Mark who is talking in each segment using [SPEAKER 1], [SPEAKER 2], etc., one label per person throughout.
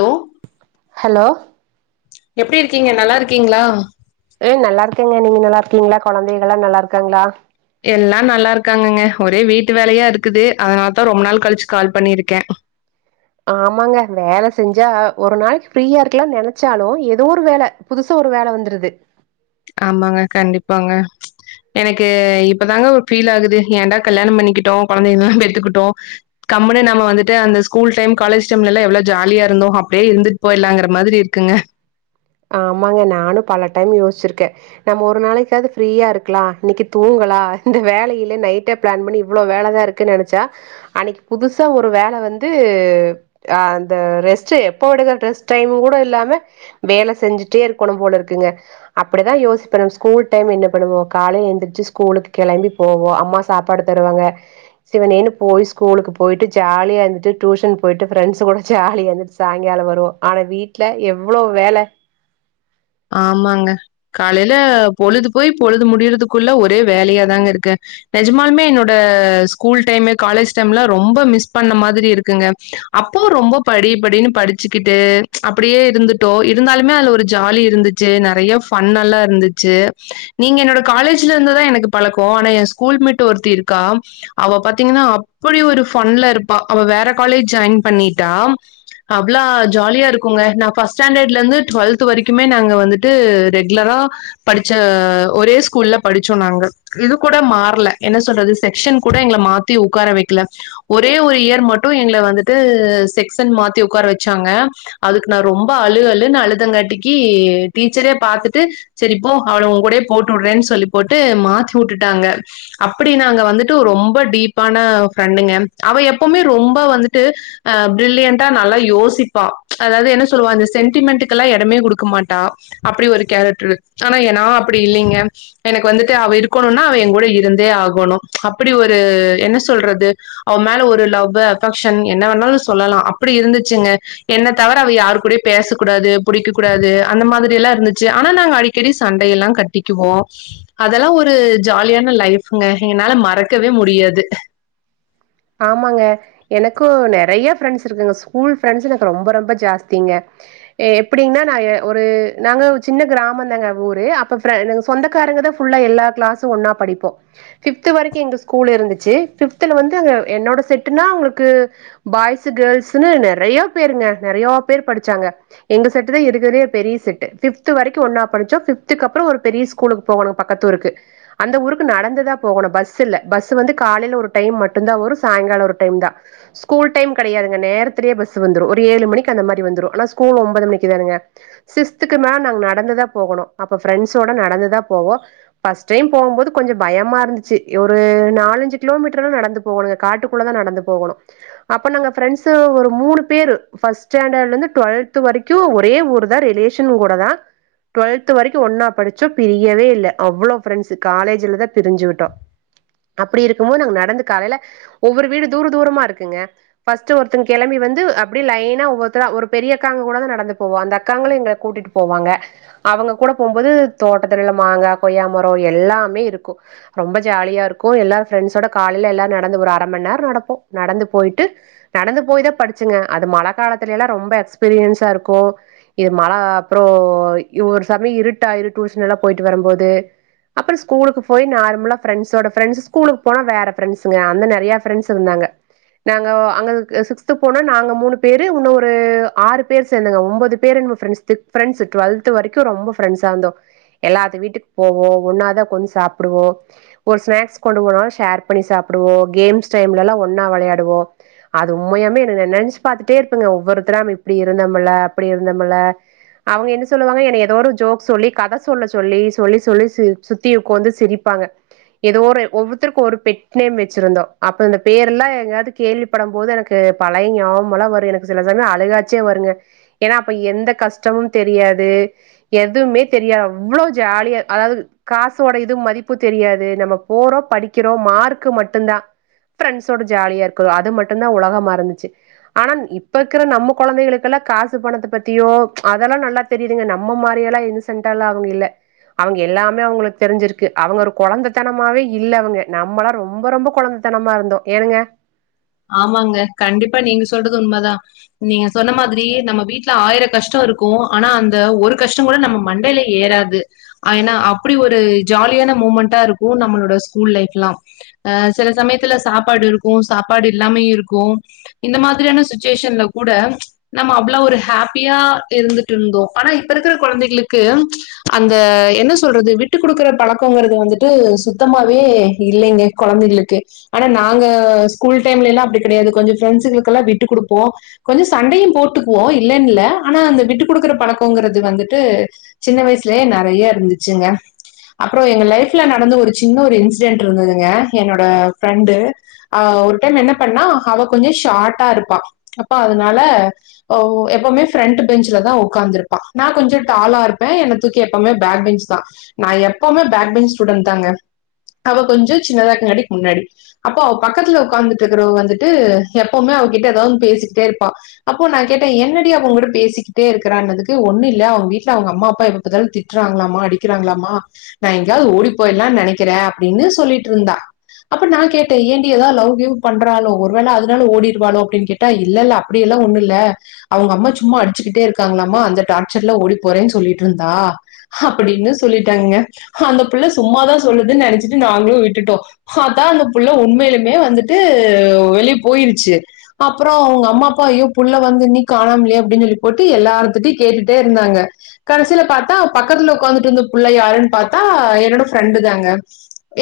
[SPEAKER 1] hello
[SPEAKER 2] hello
[SPEAKER 1] எப்டி இருக்கீங்க நல்லா இருக்கீங்களா
[SPEAKER 2] ம் நல்லாருக்கேங்க நீங்க நல்லாருக்கீங்களா கொழந்தைகள்லா நல்லாருக்காங்களா
[SPEAKER 1] எல்லா நல்லாருக்காங்கங்க ஒரே வீட்டு வேலையாருக்குது அதனால தா ரொம்ப நாள் கழிச்சு கால் பண்ணிருக்கே
[SPEAKER 2] ஆமாங்க வேல செஞ்சா ஒரு நாளைக் ஃப்ரீயா இருக்கலா நெனச்சாலு எதோ ஒரு வேல புதுசா ஒரு வேல வந்துருது
[SPEAKER 1] ஆமாங்க கண்டிப்பாங்க எனக்கு இப்பதாங்க ஒரு ஃபீல் ஆகுது ஏண்டா கல்யாணோ பண்ணிக்கிட்டோ கொழந்தைகள்லா பெத்துக்கிட்டோ கம்முனு நம்ம வந்துட்டு அந்த ஸ்கூல் டைம் காலேஜ் டைம்லல்ல எவ்ளோ ஜாலியாருந்தோ அப்டியே இருந்துட் போயிர்லாங்கற மாதிரி இருக்குங்க
[SPEAKER 2] ஆமாங்க நானு பல டைம் யோஸ்ச்சுருக்கே நம்ம ஒரு நாளைக்காவது ஃப்ரீயா இருக்கலா இன்னைக்கி தூங்கலா இந்த வேலையில நைட்டே பிளான் பண்ணி இவ்ளோ வேலதாருக் குனு நெனச்சா அன்னைக்கி புதுசா ஒரு வேல வந்து அ அந்த ரெஸ்ட்டு எப்போ எடுகற ரெஸ்ட் டைம் கூட இல்லாம வேல செஞ்சுட்டே இருக்கணு போல இருக்குங்க அப்டிதா யோசிப்ப நம் ஸ்கூல் டைம் என்ன பண்ணுவோ காலைல எந்திரிச்சி ஸ்கூலுக்கு கெளம்பி போவோ அம்மா சாப்பாடு தருவாங்க சிவனேனு போய் ஸ்கூலுக்கு போயிட்டு ஜாலியா இருந்துட்டு டியூஷன் போயிட்டு ஃப்ரண்ட்ஸ் கூட ஜாலியா இருந்துச்சு சாய்ங்காலோ வருவோ ஆனா வீட்ல எவ்ளோ வேல
[SPEAKER 1] ஆமாங்க காலையில பொழுது போய் பொழுது முடியறதுக்குள்ள ஒரே வேலையாதாங்க இருக்கு நெஜமாலுமே என்னோட ஸ்கூல் டைமு காலேஜ் டைம்லா ரொம்ப மிஸ் பண்ண மாதிரி இருக்குங்க அப்போ ரொம்ப படி படின்னு படிச்சுக்கிட்டு அப்டியே இருந்துட்டோ இருந்தாலுமே அதுல ஒரு ஜாலி இ ருந்துச்சு நெறைய ஃபன் எல்லா இருந்துச்சு நீங்க என்னோட காலேஜ்ல இருந்துதா எனக்கு பழக்கோ ஆனா ஏன் ஸ் கூல் மெட்டு ஒருத்தி இருக்கா அவ பாத்தீங்கன்னா அப்டி ஒரு ஃபன்ல இருப்பா அவ வேற காலேஜ் ஜாயின் பண்ணிட்டா அவ்ளா ஜாலியா இருக்குங்க நா ஃபஸ்ட் ஸாண்டர்ட்ல இருந்து டுவல்த் வரைக் க்குமே நாங்க வந்துட்டு ரெகுலரா படிச்ச ஒரே ஸ்கூல்ல படிச்சோ நாங்க இது கூட மாறல என்ன சொல்றது செக்ஷன் கூட எங்கள மாத் தி உக்கார வைக்கல ஒரே ஒரு இயர் மட்டு எங்கள வந்துட்டு செக்சன் மாத்தி உக்கார வச்சாங்க அதுக்கு நா ரொம்ப அழுஅழுன்னு அழுதங்கட்டிக்கி டீச்சரே பாத்துட்டு சரிப்போ அவள உங்கூடயே போட்டு விடுறேனு சொல்லி போட்டு மாத்தி உட்டுட்டாங்க அப்டி நாங்க வந்துட்டு ரொம்ப டீப்பான ஃப்ரெண்டுங்க அவ எப்பமே ரொம்ப வந்துட்டு அ பிரில்லியண்டா நல்லா யோசிப்பா அதாவது என்ன சொல்லுவா இந்த சென்டிமெண்ட்டுகெல்லா எடமே குடுக் க மாட்டா அப்டி ஒரு கேரக்டரு ஆனா எ நா அப்டி இல்லங்க எனக்கு வந்துட்டு அவ இருக்கணும்னா அவ என் கூட இருந்தே ஆகணும் அப்படி ஒரு என்ன சொல்றது அவமேல ஒரு லவ்வு அஃபெக்ஷன் என்ன வேணாலும் சொல்லலாம் அப்படி இருந்துச்சுங்க என்ன தவிர அவ யாரு கூடயும் பேசக்கூடாது புடிக்க கூடாது அந்த மாதிரி எல்லாம் இருந்துச்சு ஆனா நாங்க அடிக்கடி சண்டையெல்லாம் கட்டிக்குவோம் அதெல்லாம் ஒரு ஜாலியான லைஃபுங்க என்னால மறக்கவே முடியாது
[SPEAKER 2] ஆமாங்க எனக்கும் நிறைய ஃப்ரெண்ட்ஸ் இருக்குங்க ஸ்கூல் ஃப்ரெண்ட்ஸ் எனக்கு ரொம்ப ரொம்ப ஜாஸ்திங்க எப்படினா நா எ ஒரு நாங்க சின்ன கிராம தாங்க ஊரு அப்ப சொந்தக்காரங்க தா புல்லா எல்லா கிளாஸ்ஸும் ஒன்னா படிப்போம் பிப்து வரைக்கும் எங்க ஸ்கூல் இருந்துச்சு பிப்துல வந்து அங்க என்னோட செட்டுனா அவங்களுக்கு பாய்ஸ் கேள்ஸ்ன்னு நிறைய பேருங்க நிறைய பேர் படிச்சாங்க எங்க செட்டு தான் இருக்கதுலேயே பெரிய செட்டு ஃபித்து வரைக்கும் ஒன்னா ஃப்துக்கு அப்புறம் ஒரு பெரிய ஸ்கூலுக்கு போகனு பக்கத்து ஊருக்கு அந்த ஊருக்கு நடந்துதா போகணும் பஸ் இல்ல பஸ் வந்து காலையில ஒரு டைம் மட்டும் தான் வரும் சாய்ங்காலம் ஒரு டைம் தான் ஸ்கூல் டைம் கிடையாதுங்க நேத்திலயே பஸ் வந்துடும் ஒரு ஏழு மணிக்கு அந்த மாதிரி வந்துரும் ஆனா ஒன்பது மணிக்கு தானங்க சிக்ஸ்துக்கு மேல நாங்க நடந்துதா போகணும் அப்ப ஃப்ரெண்ட்ஸோட நடந்து தா போவோம் ஃப்ர்ஸ்ட் டைம் போகும்போது கொஞ்சம் பயமா இருந்துச்சு ஒரு நாலஞ்சு கிலோமீட்டர் எல்லாம் நடந்து போகணுங்க காட்டுக்குள்ள தான் நடந்து போகணும் அப்ப நாங்க பிரெண்ட்ஸ்ஸூ ஒரு மூணு பேரூ ஃபர்ஸ்ட் ஸ்டாண்டர்ட்ல இருந்து டுவொல்த் வரைக்கும் ஒரே ஊர் தான் ரிலேஷன் கூட தான் டுவெல்த் வரைக்கும் ஒன்னா படிச்சோ பிரியவே இல்லை அவ்வளோ ப்ரெண்ட்ஸ் காலேஜ்லதான் பிரஞ்சுக்கிட்டோம் அப்டி இருக்கும் போது நாங்க நடந்த காலையில ஒவ்வொரு வீடும் தூர தூரமா இருக்குங்க ஃபர்ஸ்ட் ஒருத்த கிளம்பி வந்து அப்படி லைனா ஒவ்வொருதரா ஒரு பெரிய அக்காங்க கூட தான் நடந்து போவம் அந்த அக்காங்களும் எங்கல கூட்டிட்டு போவாங்க அவங்க கூட போகும்போது தோட்டத்துல உள்ள மாங்காய் கொய்யா மரம் எல்லாமே இருக்கும் ரொம்ப ஜாலியா இருக்கும் எல்லாரு ஃப்ரெண்ட்ஸோட காலையில எல்லாரும் நடந்து ஒரு அரை மணி நேரம் நடப்போம் நடந்து போயிட்டு நடந்து போய் தான் படிச்சாங்க அது மழை காலத்துல எல்லாம் ரொம்ப எக்ஸ்பீரியன்ஸா இருக்கும் இது மழ அப்புறோ ஒரு சமய் இருட்ட ஆயுடு டியூஷன் எல்லா போயிட்டு வரும்போது அப்புறம்ஸ்கூலு போய் நார்மல ஃப்ரெண்ட்ஸோட ஃப்ரெண்டஸ் ஸ்கூலுக்கு போனா வேற ஃப்ரென்சுங்க அத நெறய ஃப்ரென்ஸ் இருந்தாங்க நாங்க அங்க சிக்ஸ்து பொன்னு நாங்க மூணு பேரு இன்னு ஒரு ஆறு பேரு சேந்துங்க ஒம்பது பேருங்க எ ப்ரெண்ட்ஸ் திக் ஃப்ரண்ட்ஸ் டுவெல்த் வரைக்கு ரொம்ப ப்ரெண்ட்ஸ்ஸா இருந்தோ எல்லாது வீட்டுக்கு போவோ ஒன்னாதா கொஞ்சோ சாப்புடுவோ ஒரு ஸ்நாக்ஸ் கொண்டு போனாலு ஷேர் பண்ணி சாப்புடுவோ கேம்ஸ் டைம்ல எல்லா ஒன்னா விளயாடுவோ அது உண்மையாமே நினைச்சு பாத்துட்டே இருப்பங்க ஒவ்வொருத்தராம் இப்டி இருந்தம்மல அப்டி இருந்தம்மல அவுங்க என்ன சொல்லுவாங்க என்ன ஏதோ ஒரு ஜோக் சொல்லி கத சொல்ல சொல்லி சொல்லி சொல்லிச்சு சுத்தி உக்கோந்து சிரிப்பாங்க ஏதோ ஒரு ஒவ்வொருத்தருக்கு ஒரு பெட் நேம் வச்சிருந்தோ அப்ப இந்த பேர் எல்லா எங்கயாது கேள்வி படும் போது எனக்கு பழைய ஞாமலா வரு எனக்கு சில சமயோ அழுகாச்சே வருங்க ஏன்னா அப்ப எந்த கஷ்டமு தெரியாது எதுமே தெரியாது அவ்ளோ ஜாலியா அதாவுது காசோட எதுவு மதிப்பு தெரியாது நம்ம போறோ படிக்கிறோ மார்க்கு மட்டுந்தா ஃப்ரெண்ட்ஸோட ஜாலியா இருக்கனு அது மட்டுந்தா உலக மாறுந்துச்சு ஆனா இப்ப இருக்குற நம்ம குழந்தைகளுக்கெல்லா காசு பணத்த பத்தியோ அதெல்லா நல்லா தெரியுதுங்க நம்ம மாரிய எல்லா என்ன சென்டால ஆவுங்க இல்ல அவுங்க எல்லாமே அவுங்களுக்கு தெரிஞ்சிருக்கு அவுங்க ஒரு குழந்தைத்தனமாவே இல்ல அவுங்க நம்மல்லா ரொம்ப ரொம்ப கொழந்த தனமா இருந்தோ என்னுங்க
[SPEAKER 1] ஆமாங்க கண்டிப்பா நீங்க சொல்றது உண்மதா நீங்க சொன்ன மாதிரி நம்ம வீட்டுல ஆயிரோ கஷ்டோ இருக்கு ஆனா அந்த ஒரு கஷ்டோ கூட நம்ம மண்டையிலே ஏறது ஏன்னா அப்டி ஒரு ஜாலியான மூமெண்டா இருக்கு நம்மளோட ஸ்கூல் லைஃப்ல்லா அ சில சமயத்துல சாப்பாடு இருக்கு சாப்பாடு இல்லாமயு இருக்கு இந்த மாதிரியான சுச்சுவேஷன்ல கூட நம்ம அவ்ளோ ஒரு ஹாப்பியா இருந்துட்டு இருந்தோ ஆனா இப்ப இருக்குற குழந்தைகளுக்கு அந்த என்ன சொல்றது விட்டு குடுக்குற பழக்கங்குறது வந்துட்டு சுத்தமாவே இல்லேங்க குழந்தைகளுக்கு ஆனா நாங்க ஸ்கூல் டைம்ல எல்லா அப்டி கெடையாது கொஞ்சோ ஃப்ரெண்ட்ஸுங்களுக்குக்கல்லா விட்டு கொடுப்போ கொஞ்சோ சண்டையு போட்டுக்குவோ இல்லன்னுல்ல ஆனா அந்த விட்டு குடுக்குற பழக்கங்கிறது வந்துட்டு சின்ன வயசுலயே நிறைய இருந்துச்சுங்க அப்புறோ எங்க லைஃப்ல நடந்து ஒரு சின்ன ஒரு இன்சிடென்ட் இருந்ததுங்க என்னோட ஃப்ரெண்டு ஆ ஒரு டைம் என்ன பண்ணா அவ கொஞ்சோ ஷார்டா இருப்பா அப்ப அதனால எப்பவுமே ஃப்ரண்ட் பெஞ்சில தா உக்காந்துருப்பா நா கொஞ்சோ டாலா இருப்பே எனத்தூக்கி எப்பவுமே பேக் பெஞ்ச் தா நா எப்பவுமே பேக் பென்ச் ஸ்டூடெண்ட் தாங்க அவ கொஞ்சோ சின்னதா கண்ணாடிக்கு முன்னாடி அப்போ அவ பக்கத்துல உக்காந்து இருக்கிறவங்க வந்துட்டு எப்பவுமே அவகிட்ட ஏதாவது பேசிக்கிட்டே இருப்பா அப்போ நா கேட்டே என்னடி அவுங்க கூட பேசிக்கிட்டே இருக்கறான்னுதுக்கு ஒன்னு இல்ல அவுங்க வீட்டுல அவுங்க அம்மா அப்பா எப்ப பாத்தாலு திட் திட்டுறாங்களாமா அடிக்கிறாங்களாமா நா எங்கோவது ஓடி போயிரலான்னு நினக்கிறே அப்டின்னு சொல்லிட்டு இருந்தா அப்ப நா கேட்டே ஏன்டி ஏதாவு லவ் கிவ் பண்றாலோ ஒரு வேல அதனாலு ஓடிருவாளோ அப்டின்னு கேட்டா இல்லல்ல அப்படி எல்லா ஒன்னு இல்ல அவுங்க அம்மா சும்மா அடிச்சுக்கிட்டே இருக்காங்களாமா அந்த டார்ச்சர்ல ஓடி போறேன்னு சொல்லிட்டு இருந்தா அப்படின்னு சொல்லிட்டாங்க அந்த புள்ளை சும்மாதா சொல்லுதுன்னு நினச்சிட்டு நாங்களு விட்டுட்டோ அதா அந்த புள்ள உண்மையிலுமே வந்துட்டு வெளிய போயிருச்சு அப்புறோ அவுங்க அம்மா அப்பா அயோ புள்ள வந்து நீன்னி காணாம்லையே அப்டின்னு சொல்லி போட்டு எல்லாரத்திட்டையு கேட்டுட்டே இருந்தாங்க கடைசியில பாத்தா அவ பக்கத்துல உக்காந்துட்டு இருந்த பிள்ளை யாருன்னு பாத்தா என்னோட ஃப்ரெண்டு தாங்க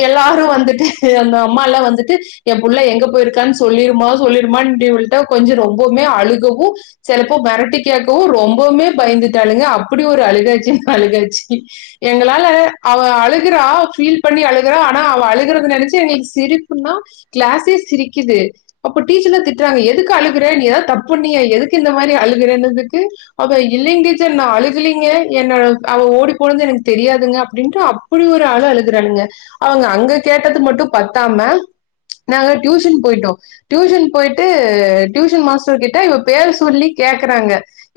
[SPEAKER 1] எல்லாரு வந்துட்டு அந்த அம்மால வந்துட்டு என் புள்ள எங்கம்மா போயிருக்கான்னு சொல்லிருமா சொல்லிருமா இவல்ட கொஞ்ச ரொம்பமே அழுகவு சிலப்போ மிரட்டி கேட்கவும் ரொம்பவுமே பயந்துட்டாளுங்க அப்டி ஒரு அழுகாட்சி அழுகாட்சி எங்களால அவ அழுகுறா ஃபீல் பண்ணி அழுகுறா ஆனா அவ அழுகுறத நெனைச்சு எங்களுக்கு சிரிப்புன்னா க்ளாஸ் ஏ சிரிக்குது அப்போ டீச்சர்ல்லா திட்டுறாங்க எதுக்கு அழுகுகற நீதா தப்பு நீய எதுக்கு இந்த மாதிரி அழுகுறேன்னதுக்கு அப்ப இல்லலைங்க டீச்சர் ந அழுகலீங்க என்ன அவ ஓடி போனது எனக்கு தெரியாதுங்க அப்டின்னு அப்டி ஒரு அழ அழுக்கறானுங்க அவங்க அங்க கேட்டது மட்டு பத்தாம நாங்க டியூஷன் போயிட்டோ டியூஷன் போயிட்டு டியூஷன் மாஸ்டர் கிட்ட இவ பேர சொல்லி கேக்கறாங்க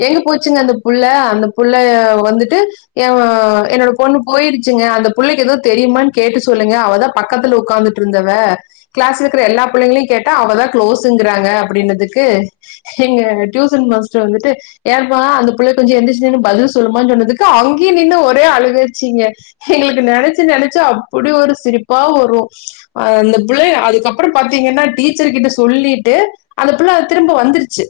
[SPEAKER 1] எங்க போச்சுங்க அந்த புள்ள அந்த புள்ள வந்துட்டு என் என்னோட பொண்ணு போயிருச்சுங்க அந்த பிள்ளைக்கு எது கேட்டு தெரியுமான்னு கேட்டு சொல்லுங்க அவதா பக்கத்துல உட்காந்துட்டு இருந்தவ கிளாஸ் இருக்கிற எல்லா பிள்ளைங்களையும் கேட்டா அவதான் க்ளோஸங்கிறாங்க அப்படினதுக்கு எங்க டியூசன் மாஸ்டர் வந்துட்டு ஏப்பா அந்த பிள்ளை கொஞ்ச எந்தந்துச்சின்னு பதில் சொல்லுமா சொன்னதுக்கு அங்கயு நின்னு ஒரே அழுகாச்சிங்க எங்களுக்கு நெனைச்சு நெனைச்சு அப்படி ஒரு சிரிப்பா வரும் அ அந்த பிள்ள அதுக்கப்பறம் பாத்தீங்கன்னா டீச்சர் கிட்ட சொல்லிட்டு அந்த பிள்ள அது திரும்ப வந்துருச்சு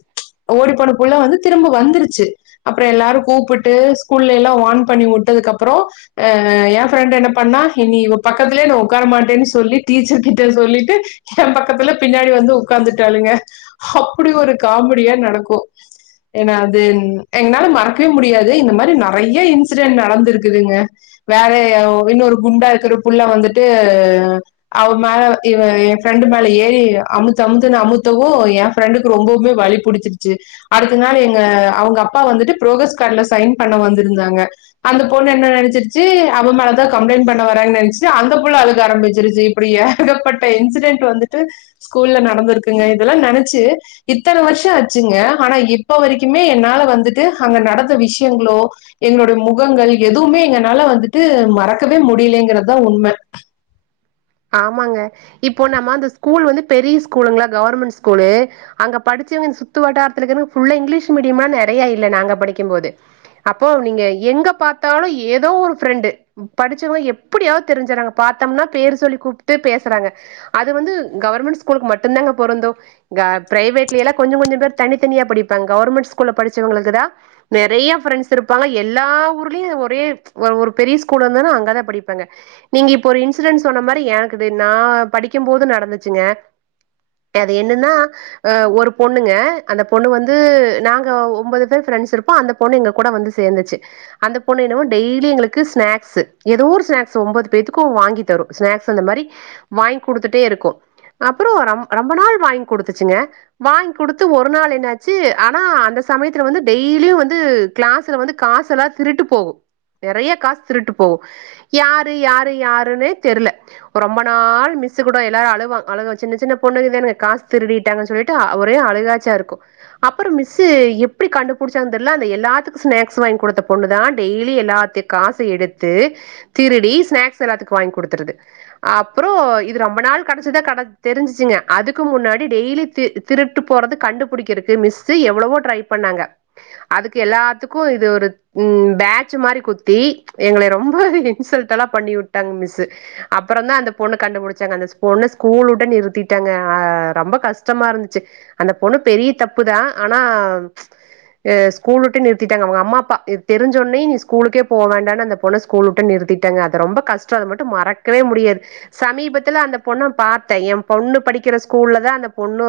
[SPEAKER 1] ஓடி போன புள்ள வந்து திரும்ப வந்துருச்சு அப்றம் எல்லாரு கூப்புட்டு ஸ்கூல்ல எல்லா வான் பண்ணி விட்டதுக்கு அப்பறம் ஆ என் பிரஃப்ரெண்ட் என்ன பண்ணா இனி இவ பக்கத்துலயே நா உட்கார மாட்டேன்னு சொல்லி டீச்சர் கிட் ட சொல்லிட்டு என் பக்கத்துல பின்னாடி வந்து உக்காந்துட்டாளுங்க அப்டி ஒரு காமெடியா நடக்கு ஏன்னா அது எங்கனால மறக்கவே முடியாது இந்த மாரி நெறைய இன்சிடென்ட் நடந்திருக்குதுங்க வேற இன்னொரு குண்டா இருக்கிற புள்ள வந்துட்டு அவ மேல இவ என் ஃப்ரெண்டு மேல ஏறி அமுத்த அமுத்துன்னு அமுத்தவும் என் ஃப்ரெண்டுக்கு ரொம்பவே வலி புடிச்சிருச்சு அடுத்த நாள் எங்க அவங்க அப்பா வந்துட்டு புரோக்ரஸ் கார்டுல சைன் பண்ண வந்திருந்தாங்க அந்த பொண்ணு என்ன நெனச்சிருச்சு அவ மேலதா கம்ப்ளைண்ட் பண்ண வர்றங் நெனச்சிட்டு அந்த புள்ள அதுக்க ஆரம்பிச்சிருச்சு இப்படியே ஏகப்பட்ட இன்சிடென்ட் வந்துட்டு ஸ்கூல்ல நடந்திருக்குங்க இதெல்லா நெனச்சு இத்தன வருஷம் ஆச்சுங்க ஆனா இப்ப வரைக்குமே என்னால வந்துட்டு அங்க நடந்த விஷயங்களோ எங்களுடைய முகங்கள் எதுவுமே எங்கனால வந்துட்டு மறக்கவே முடியலங்கறதுதா உண்ம
[SPEAKER 2] ஆமாங்க இப்போ நம்ம அந்த ஸ்கூல் வந்து பெரிய ஸ்கூலுங்களா கவர்மெண்ட் ஸ்கூலு அங்க படிச்சவங்க இந்த சுத்து வட்டாரத்துலக்கிறங் புல்ல இங்கிலீஷ் மீடியமா நெறைய இல்ல நாங்க படிக்குபோது அப்போ நீங்க எங்க பாத்தாலு ஏதோ ஒரு ஃப்ரெண்டு படிச்சவங்க எப்டியாவது தெரிஞ்சறாங்க பாத்தோம்னா பேர் சொல்லி கூப்பிட்டு பேசறாங்க அது வந்து கவர்மெண்ட் ஸ்கூலுக்கு மட்டுதாங்க பொருந்து க பிரைவேட்லயல்லா கொஞ்ச கொஞ்ச பேர் தனித்தனியா படிப்பாங்க கவர்மெண்ட் ஸ்கூல்ல படிச்சவங்களுக்கு தா நிறைய ஃப்ரெண்ட்ஸ் இருப்பாங்க எல்லா ஊர்லேயு ஒரே ஒரு ஒரு பெரிய ஸ்கூல்ல இருந்தனா அங்க தா படிப்பாங்க நீங்க இப்ப ஒரு இன்சிடென்ட் சொன்ன மாரி எனக்குது நா படிக்கு போது நடந்துச்சுங்க அது என்னன்னா ஆ ஒரு பொண்ணுங்க அந்த பொண்ணு வந்து நாங்க ஒன்பது பேர் ப்ரெண்ட்ஸ் இருப்போ அந்த பொண்ணு எங்க கூட வந்து சேந்துச்சு அந்த பொண்ணு என்னமோ டெய்லி எங்களுக்கு ஸ்நாக்ஸ் ஏதோ ஒரு ஸ்ன்ஸ் ஒன்பது பேத்துக்கு வாங்கி தரு ஸ்நக்ஸ் அந்த மாரி வாங்கி கொடுத்துட்டே இருக்கு அப்பறம் ரொம்ப நாள் வாங்கி கொடுத்துச்சுங்க வாங்கி குடுத்து ஒரு நாள் என்னாச்சு ஆனா அந்த சமயத்துல வந்து டெய்லியு வந்து கிளாஸ்ல வந்து காசுலா திருட்டு போகு நெறைய காசு திருட்டு போகு யாரு யாரு யாருன்னே தெர்ல ரொம்ப நாள் மிஸ்ஸு கூட எல்லாரு அழுவா அழுகுவா சின்ன சின்ன பொண்ணுக தான காஸ் திருடிட்டாங்கன் சொல்லீட் டு ஒரே அழுகாச்சியா இருக்கு அப்பறோ மிஸ்ஸு எப்பிடி கண்டுபுடிச்சாங்கன் தெர்ல அந்த எல்லாத்துக்கு ஸ்நாக்ஸ் வாய்ங் குடுத்த பொண்ணு தா டெய்லி எல்லாத்தையு காச எடுத்து திருடி ஸ்நாக்ஸ் எல்லாத்துக்கு வாய்ங் குடுத்துருது அப்றோ இது ரொம்ப நாள் கடச்சிதா கட தெரிஞ்சிச்சுங்க அதுக்கு முன்னாடி டெய்லி தி திருட்டு போறது கண்டுபுடிக்கற்க்கு மிஸ்ஸு எவ்ளவோ ட்ரை பண்ணாங்க அதுக்கு எல்லாத்துக்கு இது ஒரு ம் பேட்ச்சு மாரி குத்தி எங்கள ரொம்ப இன்சல்ட்டெல்லா பண்ணி உட்டாங்க மிஸ்ஸு அப்பறந்தா அந்த பொண்ண கண்டுபுடிச்சாங்க அந்த பொண்ண ஸ்கூல் உட்டே நிறுத்திட்டாங்க அ ரொம்போ கஷ்டமா இருந்துச்சு அந்த பொண்ணு பெரிய தப்புதா ஆனா அ ஸ்கூல் உட்டே நிறுத்திட்டாங்க அவங்க அம்மா அப்பா தெரிஞ்சொன்னே நீ ஸ்கூலுக்கே போ வேண்டானு அந்த பொண்ண ஸ்கூல் உட்டே நிறுத்திட்டாங்க அது ரொம்ப கஷ்டோ அத மட்டு மறக்கவே முடியாது சமீபத்துல அந்த பொண்ண பாத்தே எம்பொண்ணு படிக்கிற ஸ்கூல்லதா அந்த பொண்ணு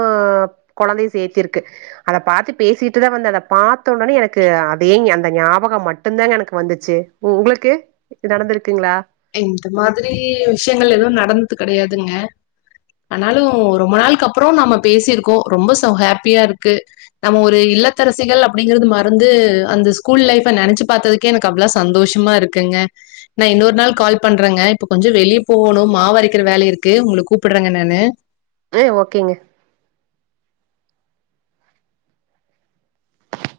[SPEAKER 2] கொழந்தைய சேத்திருக்கு அத பாத்து பேசிட்டுதா வந்தே அத பாத்த உடனே எனக்கு அதே ஞ அந்த ஞாபகோ மட்டுந்தாங்க எனக்கு வந்துச்சு ஓ உங்களுக்கு இது நடந்திருக்குங்ளா
[SPEAKER 1] இந்த மாதிரி விஷ்யங்கள் எதுவு நடந்தது கெடையாதுங்க ஆனாலு ரொம்ப நாள்க்கப்பறோ நாம பேசிருக்கோ ரொம்ப சோ ஹாப்பியா இருக்கு நம்ம ஒரு இல்லத்தரசிகள் அப்டிங்கிறது மறந்து அந்த ஸ்கூல் லைஃப நெனச்சு பாத்ததுக் கே எனக்கு அவ்ளோ சந்தோஷமா இருக்குங்க நா இன்னோர் நாள் கால் பண்றங்க இப்ப கொஞ்ச வெளிய போகோணு மாவரைக்கிற வேல இருக்கு உங்களுக்கு கூப்பிட்றங்க நானு
[SPEAKER 2] ரு ஓகேங்க